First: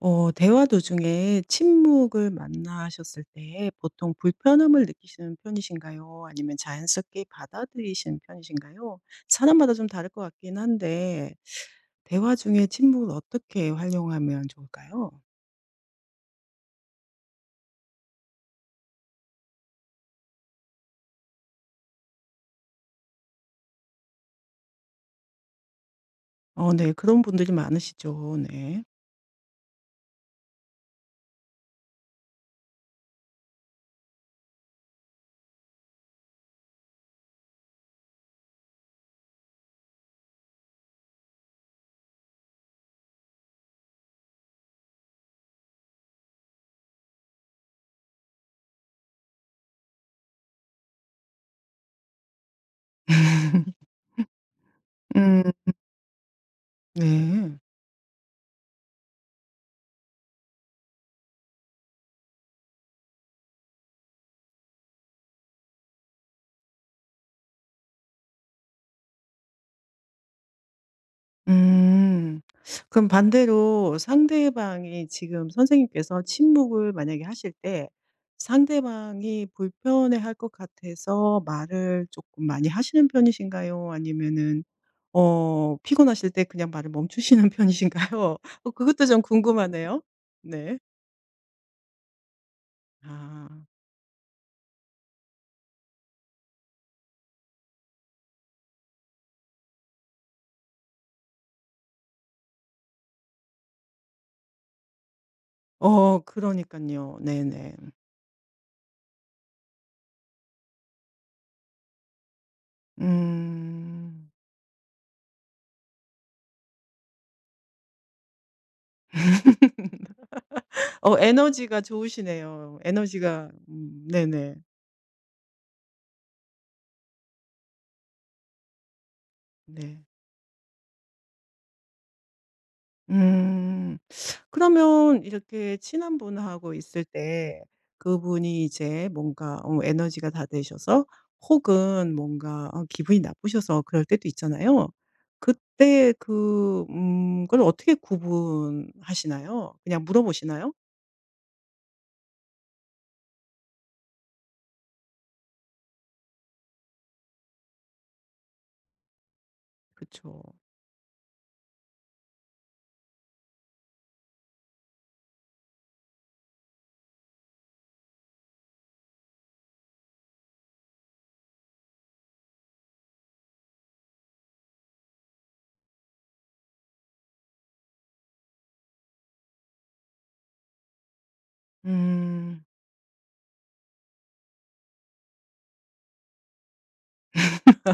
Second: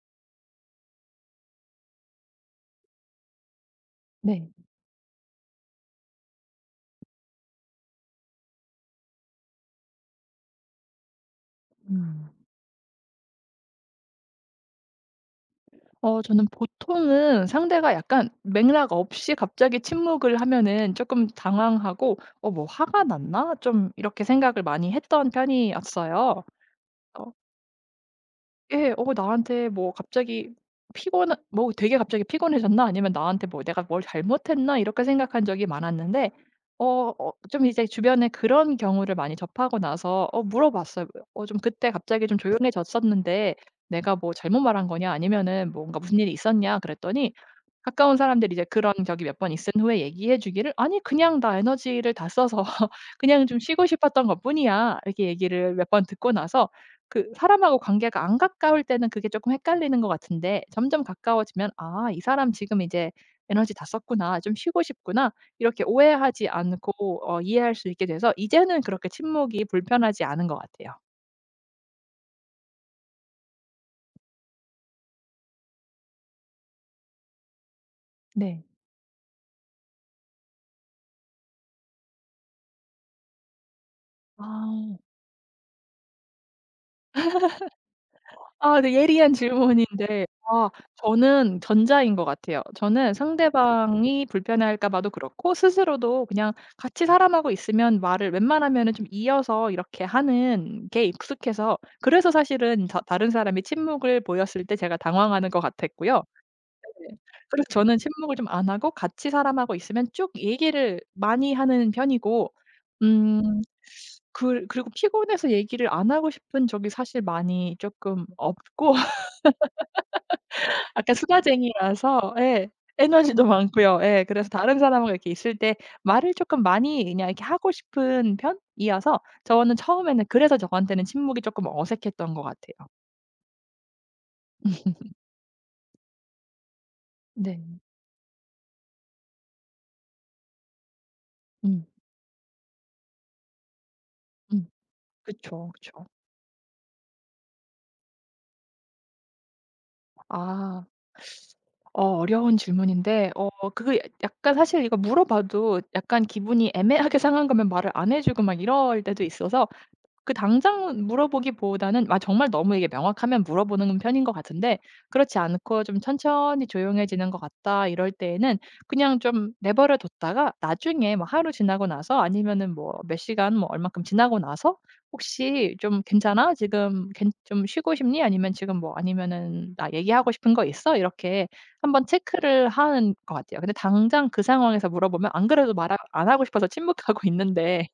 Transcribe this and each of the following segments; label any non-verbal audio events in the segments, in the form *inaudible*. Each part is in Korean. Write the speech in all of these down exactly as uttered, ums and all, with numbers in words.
어 대화 도중에 침묵을 만나셨을 때 보통 네. 불편함을 느끼시는 편이신가요? 아니면 자연스럽게 받아들이시는 편이신가요? 사람마다 좀 다를 것 같긴 한데 음. 대화 중에 침묵을 어떻게 활용하면 좋을까요? 어 저는 보통은 상대가 약간 맥락 없이 갑자기 침묵을 하면은 조금 당황하고 '어 뭐 화가 났나?' 좀 이렇게 생각을 많이 했던 편이었어요. 어 네. 그런 어 분들이 많으시죠. 네. 예. 어 나한테 뭐 갑자기 피곤한 뭐 '되게 갑자기 피곤해졌나?' 아니면 '나한테 뭐 내가 뭘 잘못했나?' 이렇게 생각한 적이 많았는데 어 어 좀 이제 주변에 그런 경우를 많이 접하고 나서 어 물어봤어요. "어 좀 그때 갑자기 좀 조용해졌었는데 내가 뭐 잘못 말한 거냐? 아니면은 뭔가 무슨 일이 있었냐?" 그랬더니 가까운 사람들이 이제 그런 적이 몇 번 있은 후에 얘기해 주기를 "아니 그냥 나 에너지를 다 써서 *laughs* 그냥 좀 쉬고 싶었던 것뿐이야." 이렇게 음. 얘기를 몇 번 듣고 나서 그 네. 사람하고 관계가 안 가까울 때는 그게 조금 헷갈리는 것 같은데 점점 가까워지면 '아 이 사람 지금 이제 에너지 다 썼구나. 좀 쉬고 싶구나.' 이렇게 오해하지 않고 어 이해할 수 있게 돼서 이제는 그렇게 침묵이 불편하지 않은 것 같아요. 음. 그럼 반대로 상대방이 지금 선생님께서 침묵을 만약에 하실 때 네. 상대방이 불편해할 것 같아서 말을 조금 많이 하시는 편이신가요? 아니면은 아. 어 피곤하실 때 그냥 말을 멈추시는 *laughs* 편이신가요? 어 아 네, 그것도 좀 예리한 궁금하네요. 질문인데. 아, 네. 저는 전자인 것 같아요. 저는 아. 상대방이 불편해할까 봐도 그렇고 스스로도 그냥 같이 사람하고 있으면 말을 웬만하면은 좀 이어서 이렇게 하는 게 익숙해서 그래서 사실은 다 다른 사람이 침묵을 보였을 때 제가 당황하는 것 어 같았고요. 그러니까 네. 요 그래서 네네. 저는 침묵을 좀 안 하고 같이 사람하고 있으면 쭉 얘기를 많이 하는 편이고 음 음. 그 그리고 피곤해서 얘기를 안 하고 싶은 적이 사실 많이 쪼끔 없고 약간 어 에너지가 수다쟁이라서. 예. 좋으시네요. 에너지도 에너지가 많고요. 음 예. 그래서 네네. 다른 사람하고 이렇게 있을 때 말을 쪼끔 많이 그냥 이렇게 하고 싶은 편이어서 저는 네. 처음에는 그래서 저한테는 침묵이 쪼끔 어색했던 것 같아요. 음. 그러면 이렇게 친한 분하고 있을 네. 때 그분이 이제 뭔가 어 에너지가 다 되셔서 음. 혹은 뭔가 어 기분이 나쁘셔서 그럴 때도 음. 있잖아요. 그쵸, 그쵸. 그때 그 음 그걸 어떻게 구분하시나요? 그냥 물어보시나요? 아. 어 어려운 질문인데, 어 그게 약간 사실 이거 물어봐도 약간 기분이 애매하게 상한 거면 말을 안 해 주고 막 이럴 때도 있어서 그 그쵸. 당장 물어보기보다는 아 정말 너무 이게 명확하면 물어보는 편인 것 같은데 그렇지 않고 좀 천천히 조용해지는 것 같다 이럴 때에는 그냥 좀 내버려 뒀다가 나중에 뭐 하루 지나고 나서 아니면은 뭐 몇 시간 뭐 얼마큼 지나고 나서 "혹시 좀 괜찮아? 지금 괜 좀 쉬고 싶니? 아니면 지금 뭐 아니면은 나 얘기하고 싶은 거 있어?" 이렇게 한번 음. 체크를 하는 것 같아요. 근데 당장 그 상황에서 물어보면 안 그래도 말 안 하고 싶어서 침묵하고 *laughs* 있는데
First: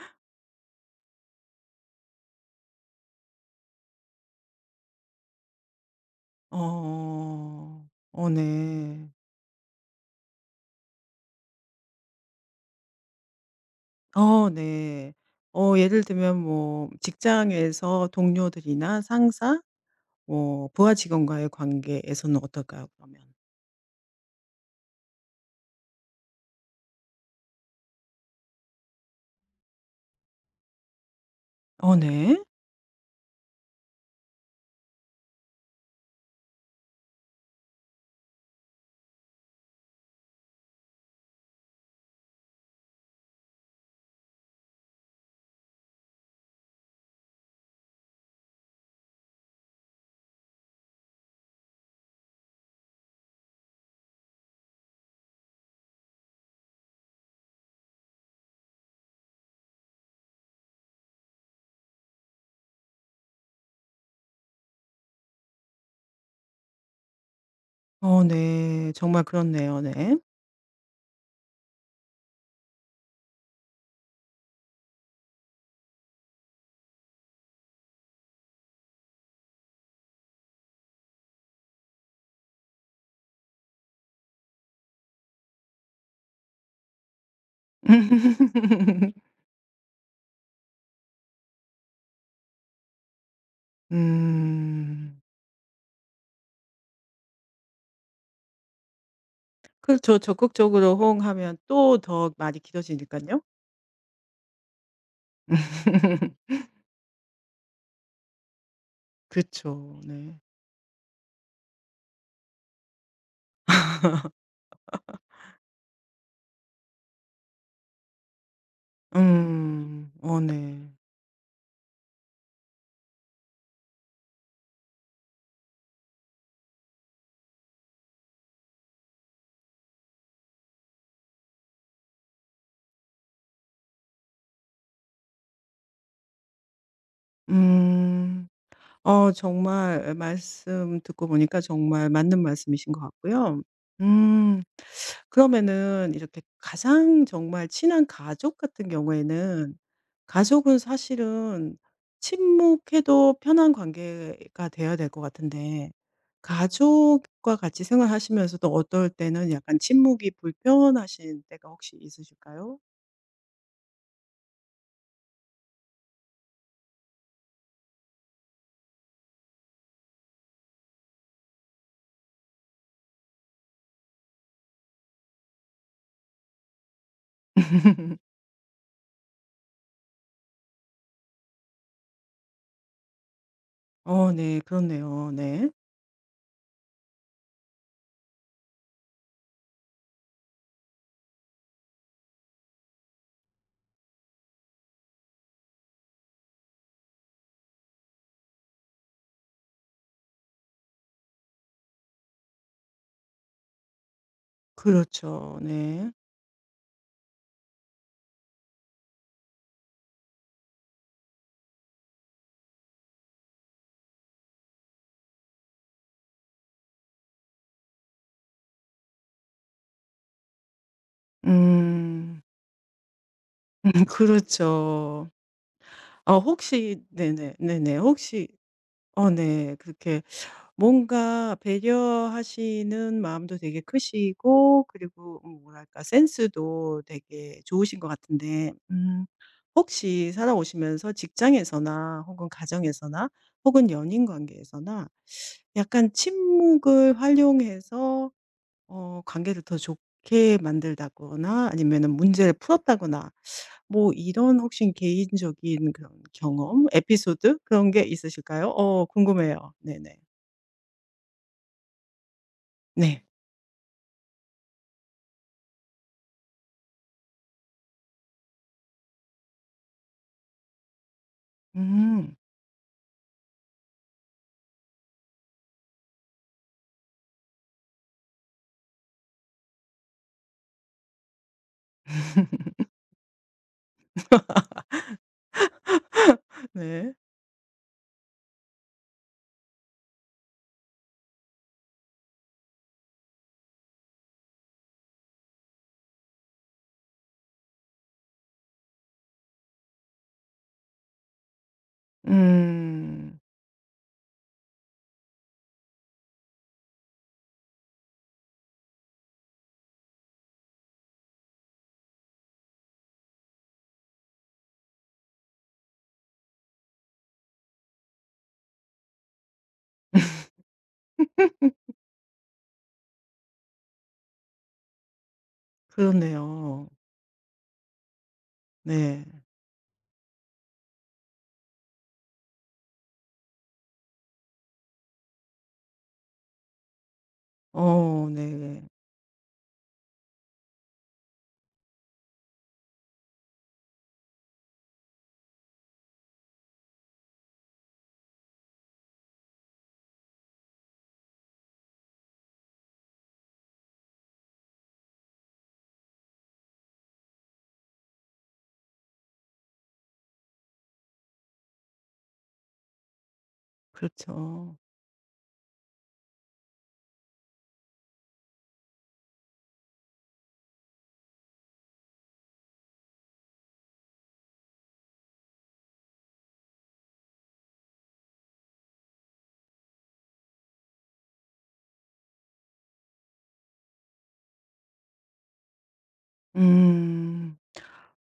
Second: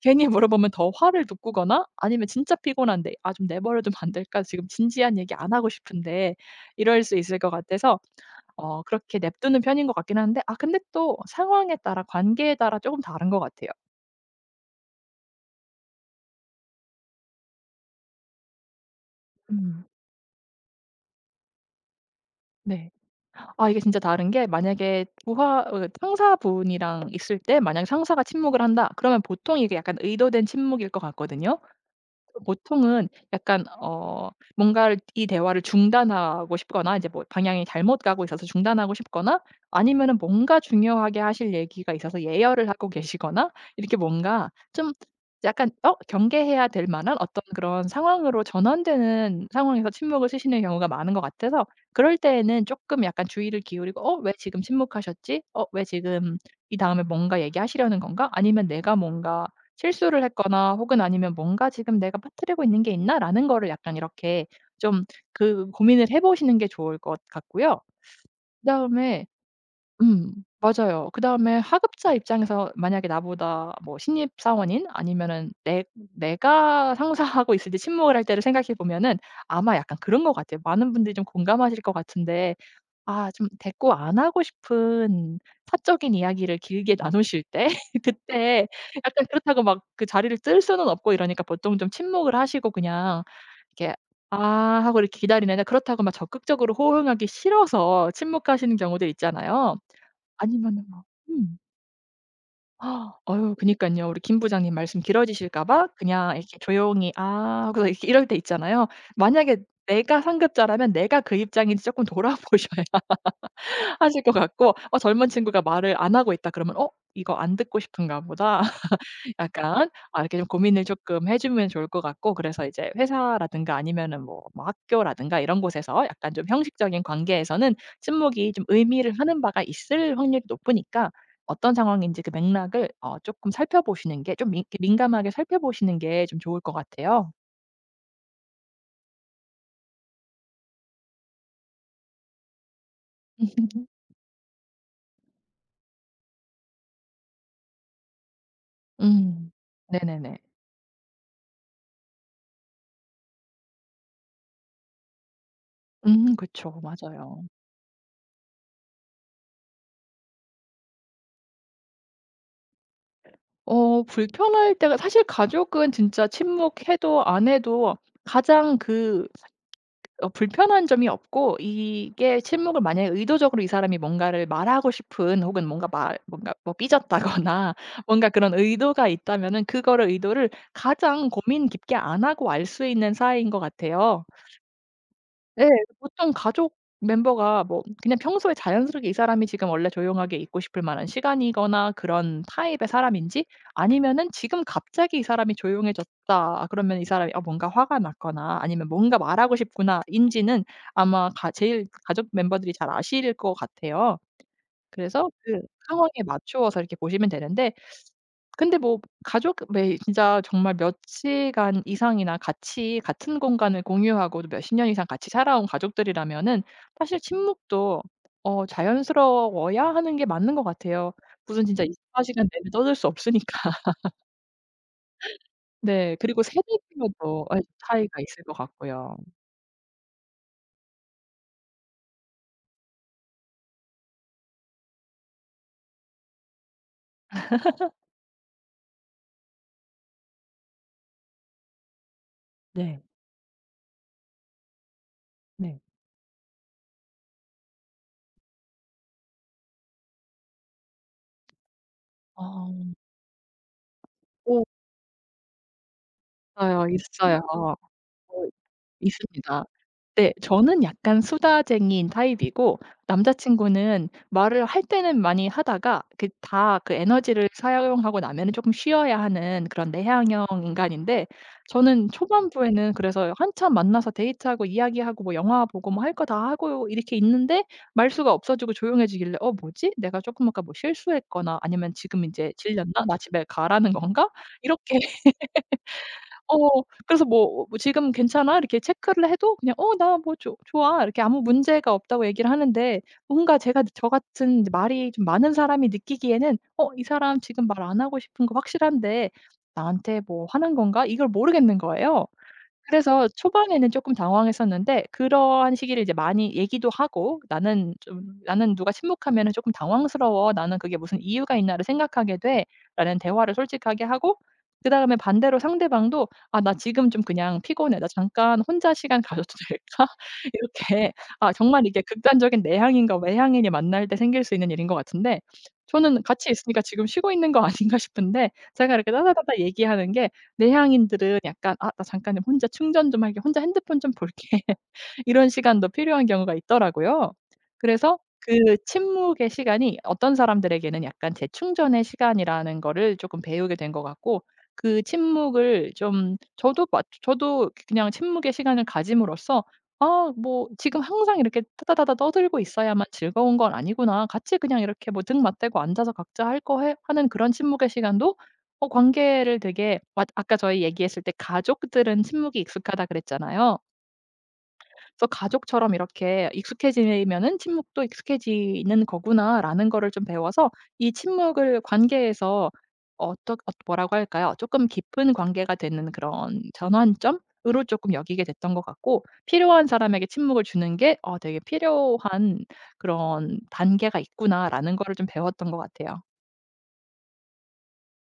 괜히 물어보면 더 화를 돋구거나 아니면 진짜 피곤한데 '아 좀 내버려 두면 안 될까? 지금 진지한 얘기 안 하고 싶은데.' 이럴 수 있을 것 어. 같아서 어 어 네. 그렇게 냅두는 편인 것 같긴 한데, 아 근데 또 상황에 따라 관계에 따라 조금 다른 것 같아요. 어 네. 어 예를 들면 뭐 직장에서 동료들이나 상사 음. 뭐 부하 직원과의 관계에서는 어떨까요 네. 그러면? 아 이게 진짜 다른 게 만약에 부하 어 상사분이랑 있을 때 만약에 상사가 침묵을 한다 그러면 보통 이게 약간 의도된 침묵일 것 같거든요. 어 네. 보통은 약간 어 뭔가를 이 대화를 중단하고 싶거나 이제 뭐 방향이 잘못 가고 있어서 중단하고 싶거나 아니면은 뭔가 중요하게 하실 얘기가 있어서 예열을 하고 계시거나 이렇게 뭔가 좀 약간 어 경계해야 될 만한 어떤 그런 상황으로 전환되는 상황에서 침묵을 쓰시는 경우가 많은 것 같아서 그럴 때에는 조금 약간 주의를 기울이고 '어 왜 지금 침묵하셨지? 어 왜 지금 이 다음에 뭔가 얘기하시려는 건가?' 아니면 '내가 뭔가 실수를 했거나 혹은 아니면 뭔가 지금 내가 빠뜨리고 있는 게 있나?'라는 거를 약간 이렇게 좀 그 고민을 해 보시는 게 좋을 것 같고요. 어 네. 정말 그다음에 그렇네요. 네. 음 맞아요. 그다음에 하급자 입장에서 만약에 나보다 뭐 신입 사원인 아니면은 내 내가 상사하고 있을 때 침묵을 할 때를 생각해 보면은 아마 약간 그런 것 같아요. 많은 분들이 좀 공감하실 것 같은데 아 좀 대꾸 안 하고 싶은 사적인 이야기를 길게 나누실 때 *laughs* 그때 *laughs* 약간 그렇다고 막 그 자리를 뜰 수는 없고 이러니까 보통 좀 침묵을 하시고 그냥 이렇게 "아." 하고 이렇게 음. 기다리는데 그렇다고 막 적극적으로 호응하기 싫어서 침묵하시는 경우들 있잖아요. 그렇죠. 아니면은 적극적으로 막 호응하면 음. 또 더 말이 길 *gasps* 어지니 아, 까요 어유 그니까요, 우리 김 부장님 말씀 길어지실까 봐 그냥 *laughs* 이렇게 조용히 "아." 하고서 이렇게 이럴 때 있잖아요. 만약에 그쵸. 내가 네. 상급자라면 내가 그 입장인지 조금 *laughs* 돌아보셔야 하실 것 같고, 어 젊은 친구가 말을 안 하고 있다 그러면 '어 이거 안 듣고 싶은가 보다.' *laughs* 약간 음. 아 이렇게 어 좀 고민을 네. 조금 해 주면 좋을 것 같고, 그래서 이제 회사라든가 아니면은 뭐 뭐 학교라든가 이런 곳에서 약간 좀 형식적인 관계에서는 침묵이 좀 의미를 하는 바가 있을 확률이 높으니까 어떤 상황인지 그 맥락을 어금 살펴보시는 게 좀민 민감하게 살펴보시는 게 좀 좋을 것 같아요. 음. 어 정말 말씀 듣고 보니까 정말 맞는 말씀이신 것 같고요. *laughs* 음. 그러면은 이렇게 가장 정말 친한 가족 같은 음. 경우에는 네네네. 가족은 사실은 침묵해도 편한 관계가 돼야 될 것 같은데 음 그쵸. 맞아요. 가족과 같이 생활하시면서도 어떨 때는 약간 침묵이 불편하신 때가 혹시 있으실까요? 어 불편할 때가 사실 가족은 진짜 침묵해도 안 해도 가장 그 어 불편한 점이 없고, 이게 침묵을 만약에 의도적으로 이 사람이 뭔가를 말하고 싶은 혹은 뭔가 말 뭔가 뭐 삐졌다거나 *laughs* *laughs* 뭔가 그런 의도가 있다면은 그거를 의도를 가장 고민 깊게 안 하고 알 수 있는 사이인 것 같아요. 어 네. 그렇네요. 예. 네. 보통 가족 멤버가 뭐 그냥 평소에 자연스럽게 이 사람이 지금 원래 조용하게 있고 싶을 만한 시간이거나 그런 타입의 사람인지 아니면은 지금 갑자기 이 사람이 조용해졌다, 아, 그러면 이 사람이 어 뭔가 화가 났거나 아니면 뭔가 말하고 싶구나인지는 아마 가 제일 가족 멤버들이 잘 아실 것 같아요. 그래서 그렇죠. 그 상황에 네. 맞추어서 이렇게 보시면 되는데 근데 뭐 가족 매 진짜 정말 몇 시간 이상이나 같이 같은 공간을 공유하고 또 몇십 년 이상 같이 살아온 가족들이라면은 사실 침묵도 어 자연스러워야 하는 게 맞는 것 같아요. 무슨 진짜 24 음. 시간 내내 떠들 수 없으니까. *laughs* *laughs* 그렇죠. 네. 어 그리고 혹시 세대별로도 네네. 예 네네. 차이가 있을 혹시 것 같고요. 어 네. 그렇게 뭔가 배려하시는 마음도 되게 크시고 그리고 음 뭐랄까 센스도 되게 좋으신 것 같은데 음 혹시 살아오시면서 직장에서나 혹은 네. 가정에서나 혹은 연인 관계에서나 네. 약간 침묵을 활용해서 어 관계를 더 좋게 만들다거나 아니면은 문제를 어. 풀었다거나 뭐 이런 어 혹시 개인적인 그런 맞아요. 경험, 있어요. 에피소드 어 그런 게 있으실까요? 어 있습니다. 궁금해요. 네네. 네. 저는 약간 수다쟁이인 타입이고 네. 남자친구는 말을 할 때는 많이 하다가 그 다 그 에너지를 사용하고 나면은 조금 쉬어야 하는 그런 내향형 인간인데 저는 음. 초반부에는 그래서 한참 만나서 데이트하고 이야기하고 뭐 영화 보고 뭐 할 거 다 하고 이렇게 있는데 말수가 없어지고 조용해지길래 '어 뭐지? 내가 조금 아까 뭐 실수했거나 아니면 지금 이제 *laughs* 질렸나? 나 집에 가라는 건가?' 이렇게, 어 네. 그래서 뭐 뭐 "지금 괜찮아?" 이렇게 체크를 해도 그냥 "어 나 뭐 좋 좋아." 이렇게 아무 문제가 없다고 얘기를 하는데 뭔가 제가 저 같은 이제 말이 좀 많은 사람이 느끼기에는 '어 이 사람 지금 말 안 하고 싶은 거 확실한데 나한테 뭐 화난 건가?' 이걸 모르겠는 거예요. 그래서 음. 초반에는 쪼끔 당황했었는데 그러한 시기를 이제 많이 얘기도 하고 "나는 좀 나는 누가 침묵하면은 쪼끔 당황스러워. 나는 그게 무슨 이유가 있나를 생각하게 돼."라는 대화를 솔직하게 하고 그다음에 반대로 상대방도 "아 나 지금 좀 그냥 피곤해. 나 잠깐 혼자 시간 가져도 *laughs* 될까?" 이렇게, 아 정말 이게 극단적인 내향인과 외향인이 만날 때 생길 수 있는 일인 것 같은데 저는 같이 있으니까 그렇네요. 지금 쉬고 있는 거 아닌가 *laughs* 싶은데 제가 이렇게 네. 따다다다 얘기하는 게, 내향인들은 약간 '아 나 잠깐 혼자 충전 좀 할게. 혼자 핸드폰 좀 볼게.' 이런 시간도 필요한 경우가 있더라고요. 그래서 어 그 네. 침묵의 시간이 어떤 사람들에게는 약간 재충전의 시간이라는 거를 조금 배우게 된 것 같고, 그 침묵을 좀 저도 마- 저도 그냥 침묵의 시간을 가짐으로써 '아 뭐 지금 항상 이렇게 따다다다 떠들고 있어야만 즐거운 건 아니구나. 같이 그냥 이렇게 뭐 등 맞대고 앉아서 각자 할 거 해.' 하는 그런 침묵의 시간도 어 관계를 되게 아- 아까 저희 얘기했을 때 가족들은 침묵이 익숙하다 그랬잖아요. 그렇죠. 그래서 가족처럼 이렇게 익숙해지면은 '침묵도 익숙해지는 거구나.'라는 거를 좀 배워서 이 침묵을 관계에서 어떻 엇 뭐라고 할까요? 쪼끔 깊은 관계가 되는 그런 전환점으로 쪼끔 여기게 됐던 것 같고, 필요한 사람에게 침묵을 주는 게 '어 되게 필요한 그런 단계가 있구나.'라는 거를 좀 배웠던 것 같아요. 음.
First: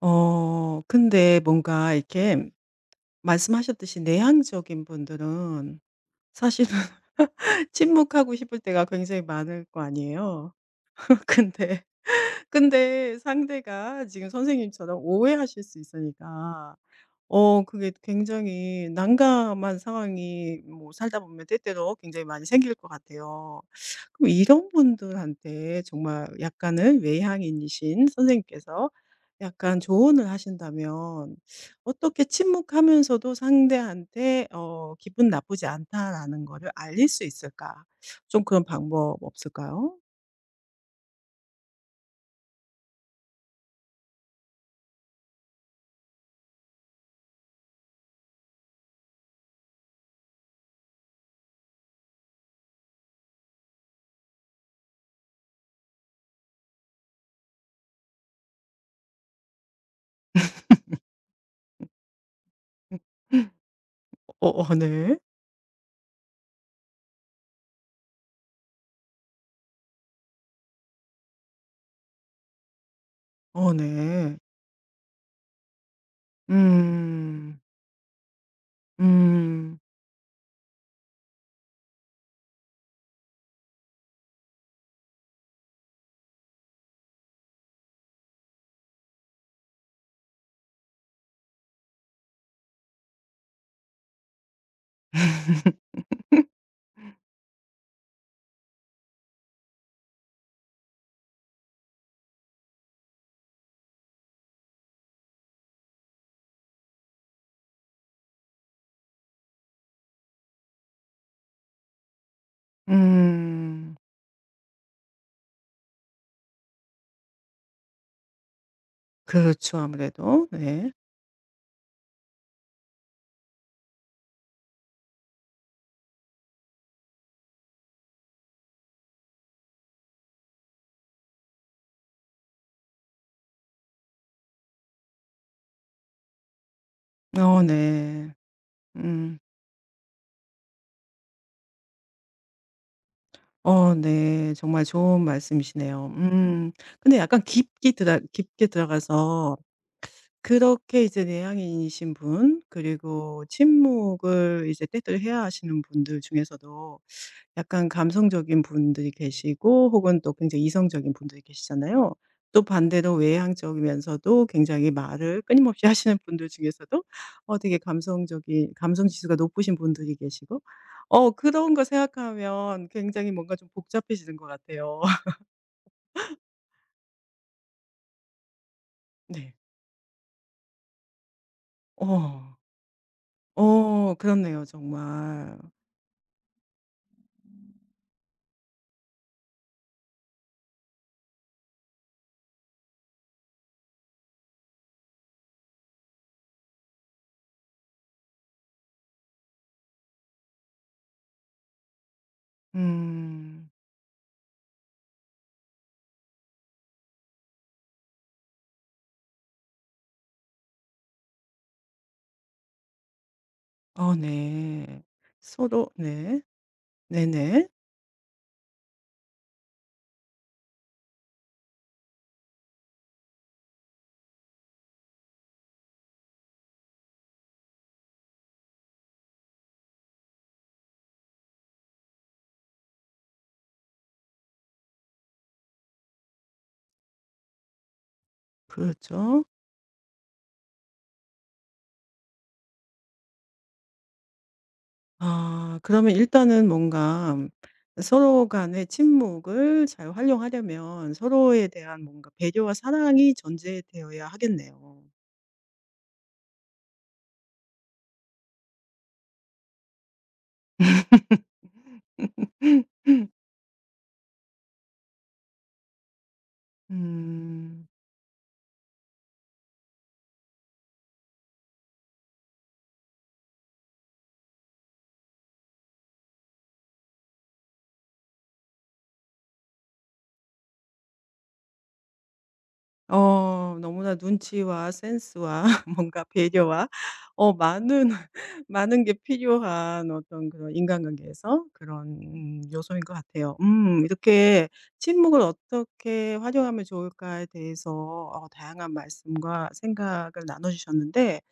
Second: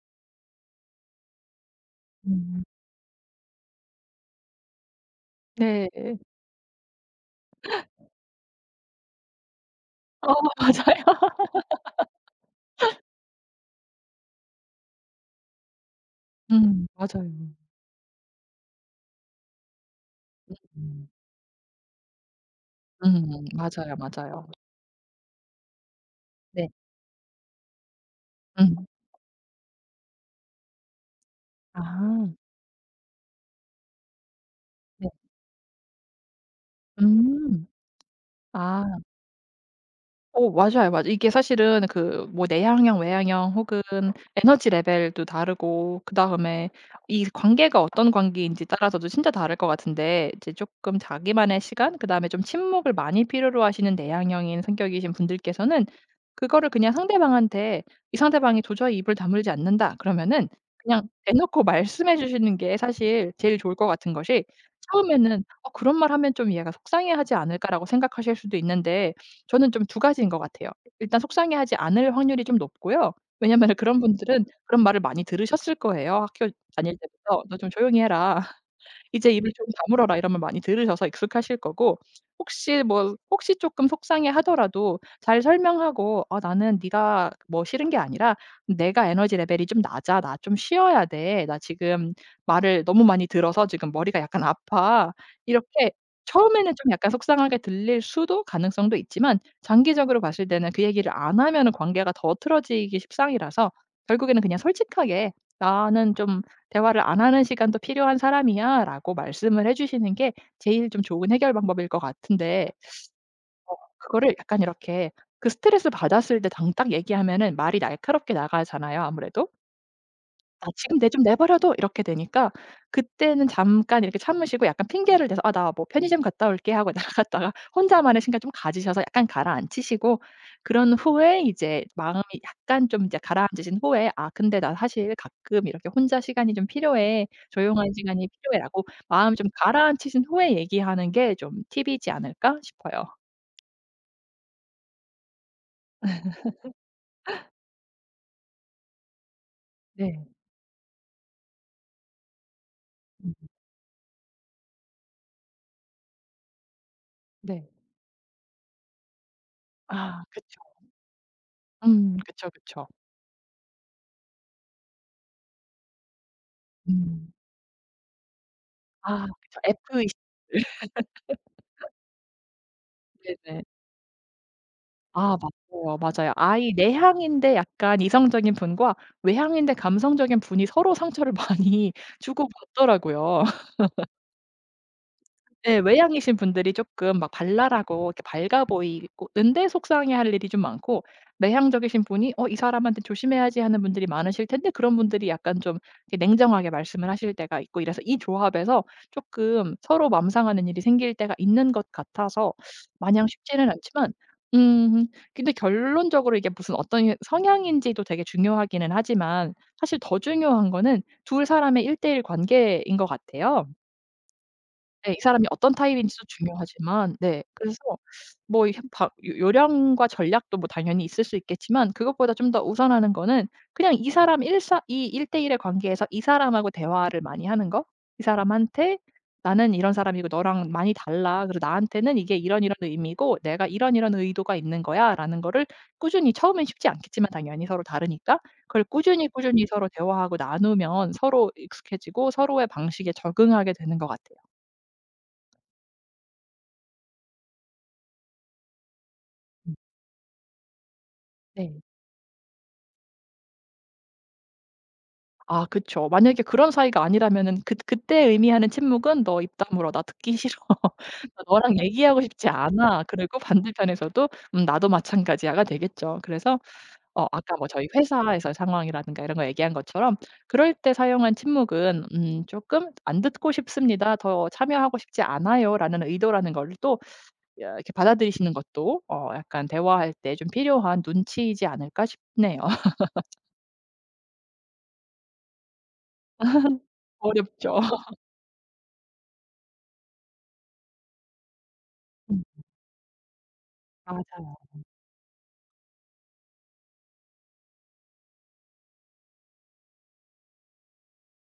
어 근데 뭔가 이렇게 음. 말씀하셨듯이 내향적인 분들은 네. 사실은 침묵하고 싶을 때가 굉장히 많을 거 어 아니에요. *laughs* 맞아요. *laughs* 근데 근데 상대가 지금 선생님처럼 오해하실 수 있으니까 음 맞아요. 어 그게 굉장히 난감한 상황이 뭐 음. 살다 보면 때때로 굉장히 많이 생길 것 음 같아요. 맞아요, 그럼 맞아요. 이런 분들한테 정말 네. 약간은 외향인이신 음. 선생님께서 약간 조언을 하신다면 어떻게 아. 침묵하면서도 상대한테 어 '기분 나쁘지 않다.'라는 거를 알릴 수 음. 있을까? 좀 그런 아. 방법 없을까요? 어 맞아요, 맞아요. 이게 사실은 그 뭐 내향형, 외향형 혹은 에너지 레벨도 다르고, 그다음에 이 관계가 어떤 관계인지 따라서도 진짜 다를 것 같은데, 이제 쪼끔 자기만의 시간 그다음에 좀 침묵을 많이 필요로 하시는 내향형인 성격이신 분들께서는 그거를 그냥 상대방한테, 이 상대방이 도저히 입을 다물지 않는다 그러면은 그냥 대놓고 *laughs* 말씀해 주시는 게 *laughs* 사실 제일 좋을 것 같은 것이, 어 어 네. 처음에는 '어 그런 말 하면 좀 얘가 속상해하지 않을까?'라고 생각하실 수도 있는데 저는 좀 두 가지인 것 같아요. 일단 속상해하지 않을 확률이 좀 높고요. 어 왜냐면은 그런 네. 분들은 그런 말을 많이 들으셨을 거예요. 학교 다닐 때부터 "너 음. 좀 조용히 해라." "이제 입을 좀 음. 다물어라." 이런 말 많이 들으셔서 익숙하실 거고, 혹시 뭐 혹시 쪼끔 속상해하더라도 잘 설명하고 "아 나는 네가 뭐 싫은 게 아니라 내가 에너지 레벨이 좀 낮아. 나 좀 쉬어야 돼. 나 지금 말을 너무 많이 들어서 지금 머리가 약간 아파." 이렇게, *laughs* 처음에는 좀 약간 속상하게 들릴 수도 가능성도 있지만 장기적으로 봤을 때는 그 얘기를 안 하면은 관계가 더 틀어지기 십상이라서 결국에는 그냥 솔직하게 "나는 좀 대화를 안 하는 시간도 필요한 사람이야."라고 말씀을 해 주시는 게 제일 좀 좋은 해결 방법일 것 같은데, 음. 그거를 약간 이렇게 그 스트레스받았을 때 당당 얘기하면은 말이 날카롭게 나가잖아요 아무래도. 그렇죠. 아무래도. 아 네. 지금 내 좀 내버려 둬. 이렇게 되니까 그때는 잠깐 이렇게 참으시고 약간 핑계를 대서 "아 나 뭐 편의점 갔다 올게." 하고 *laughs* 나갔다가 혼자만의 시간 좀 가지셔서 약간 가라앉히시고 그런 후에 이제 마음이 약간 좀 이제 가라앉으신 후에 "아 근데 나 사실 가끔 이렇게 혼자 시간이 좀 필요해. 어 조용한 시간이 네. 필요해."라고 마음 음. 좀 가라앉히신 후에 얘기하는 게 좀 팁이지 않을까 싶어요. 어 네. 정말 좋은 말씀이시네요. 음. 근데 약간 깊게 들어 깊게 들어가서 네. 그렇게 이제 내향인이신 분 음. 그리고 침묵을 이제 때때로 해야 하시는 분들 중에서도 네. 약간 감성적인 분들이 계시고 혹은 아 또 그쵸. 굉장히 이성적인 분들이 계시잖아요. 음 그쵸, 또 그쵸. 반대로 외향적이면서도 굉장히 말을 끊임없이 *laughs* 하시는 분들 중에서도 음. 어 되게 감성적인 감성 아 지수가 그쵸. 높으신 F-E-C. 분들이 계시고 어 그런 거 생각하면 굉장히 뭔가 네네. 좀 복잡해지는 것 같아요. 아 *laughs* 맞아요, 맞아요. 아이 내향인데 약간 이성적인 분과 네. 외향인데 감성적인 분이 서로 상처를 *laughs* 많이 어. 주고받더라고요. 어 그렇네요 정말. 예. 외향이신 분들이 쪼끔 막 발랄하고 이렇게 밝아 보이는데 속상해할 일이 좀 많고, 내향적이신 분이 '어 이 사람한테 조심해야지.' 하는 분들이 많으실 텐데 그런 분들이 약간 좀 이렇게 냉정하게 말씀을 하실 때가 있고, 이래서 이 조합에서 쪼끔 서로 맘상하는 일이 생길 때가 있는 것 같아서 마냥 음. 쉽지는 않지만 음 근데 결론적으로 이게 무슨 어떤 성향인지도 되게 중요하기는 하지만 사실 더 중요한 거는 둘 사람의 일대일 관계인 것 같아요. 어 네. 네. 이 사람이 어떤 서로 타입인지도 네. 중요하지만. 네. 네네. 그래서 뭐 이 바 요 요령과 전략도 뭐 당연히 있을 수 있겠지만 그것보다 좀 더 우선하는 거는 그냥 이 사람 일사 이 일대일의 관계에서 이 사람하고 대화를 많이 하는 거. 이 사람한테 "나는 이런 사람이고 너랑 많이 달라. 그래서 나한테는 이게 이런 이런 의미고 내가 이런 이런 의도가 있는 거야."라는 거를 꾸준히, 처음엔 쉽지 않겠지만 당연히 서로 다르니까 그걸 꾸준히, 그렇죠. 꾸준히 서로 대화하고 나누면 서로 익숙해지고 서로의 방식에 적응하게 되는 것 같아요. 아 그러면 일단은 뭔가 서로 간의 침묵을 잘 활용하려면 서로에 네. 대한 뭔가 배려와 사랑이 전제되어야 하겠네요. 아 그쵸. 만약에 그런 사이가 아니라면은 그 그때 의미하는 침묵은 "너 입 다물어. 나 듣기 *laughs* 싫어. 나 *laughs* 너랑 얘기하고 싶지 않아." 그리고 반대편에서도 "음 나도 마찬가지야."가 되겠죠. 그래서 어 아까 뭐 음. 저희 회사에서의 상황이라든가 이런 거 얘기한 것처럼 그럴 때 사용한 침묵은 음 쪼끔 "안 듣고 싶습니다. 더 참여하고 싶지 않아요."라는 의도라는 거를 또 야 이렇게 받아들이시는 것도 어 약간 대화할 때 좀 필요한 눈치이지 않을까 싶네요. *laughs* 어 너무나 눈치와 센스와 *laughs* 뭔가 배려와 어 어렵죠. 많은 *laughs* 많은 게 필요한 어떤 그런 인간관계에서 그런 음 음 요소인 것 같아요. 음 맞아요. 이렇게 침묵을 어떻게 활용하면 좋을까에 대해서 어 다양한 말씀과 생각을 나눠 주셨는데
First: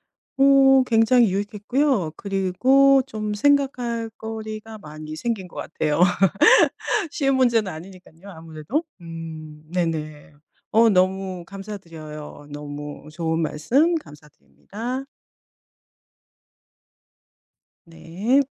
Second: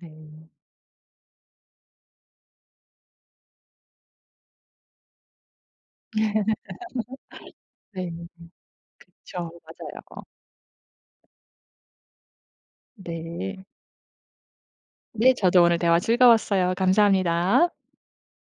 네. 어 굉장히 유익했고요. 그리고 좀 생각할 거리가 많이 생긴 것 같아요. *laughs* 쉬운 문제는 아니니 네. 까요 아무래도. 그쵸. 음 맞아요. 네네. 어 너무 감사드려요. 너무 좋은 네. 말씀 감사드립니다. 네. 저도 오늘 대화 즐거웠어요. 감사합니다. 네.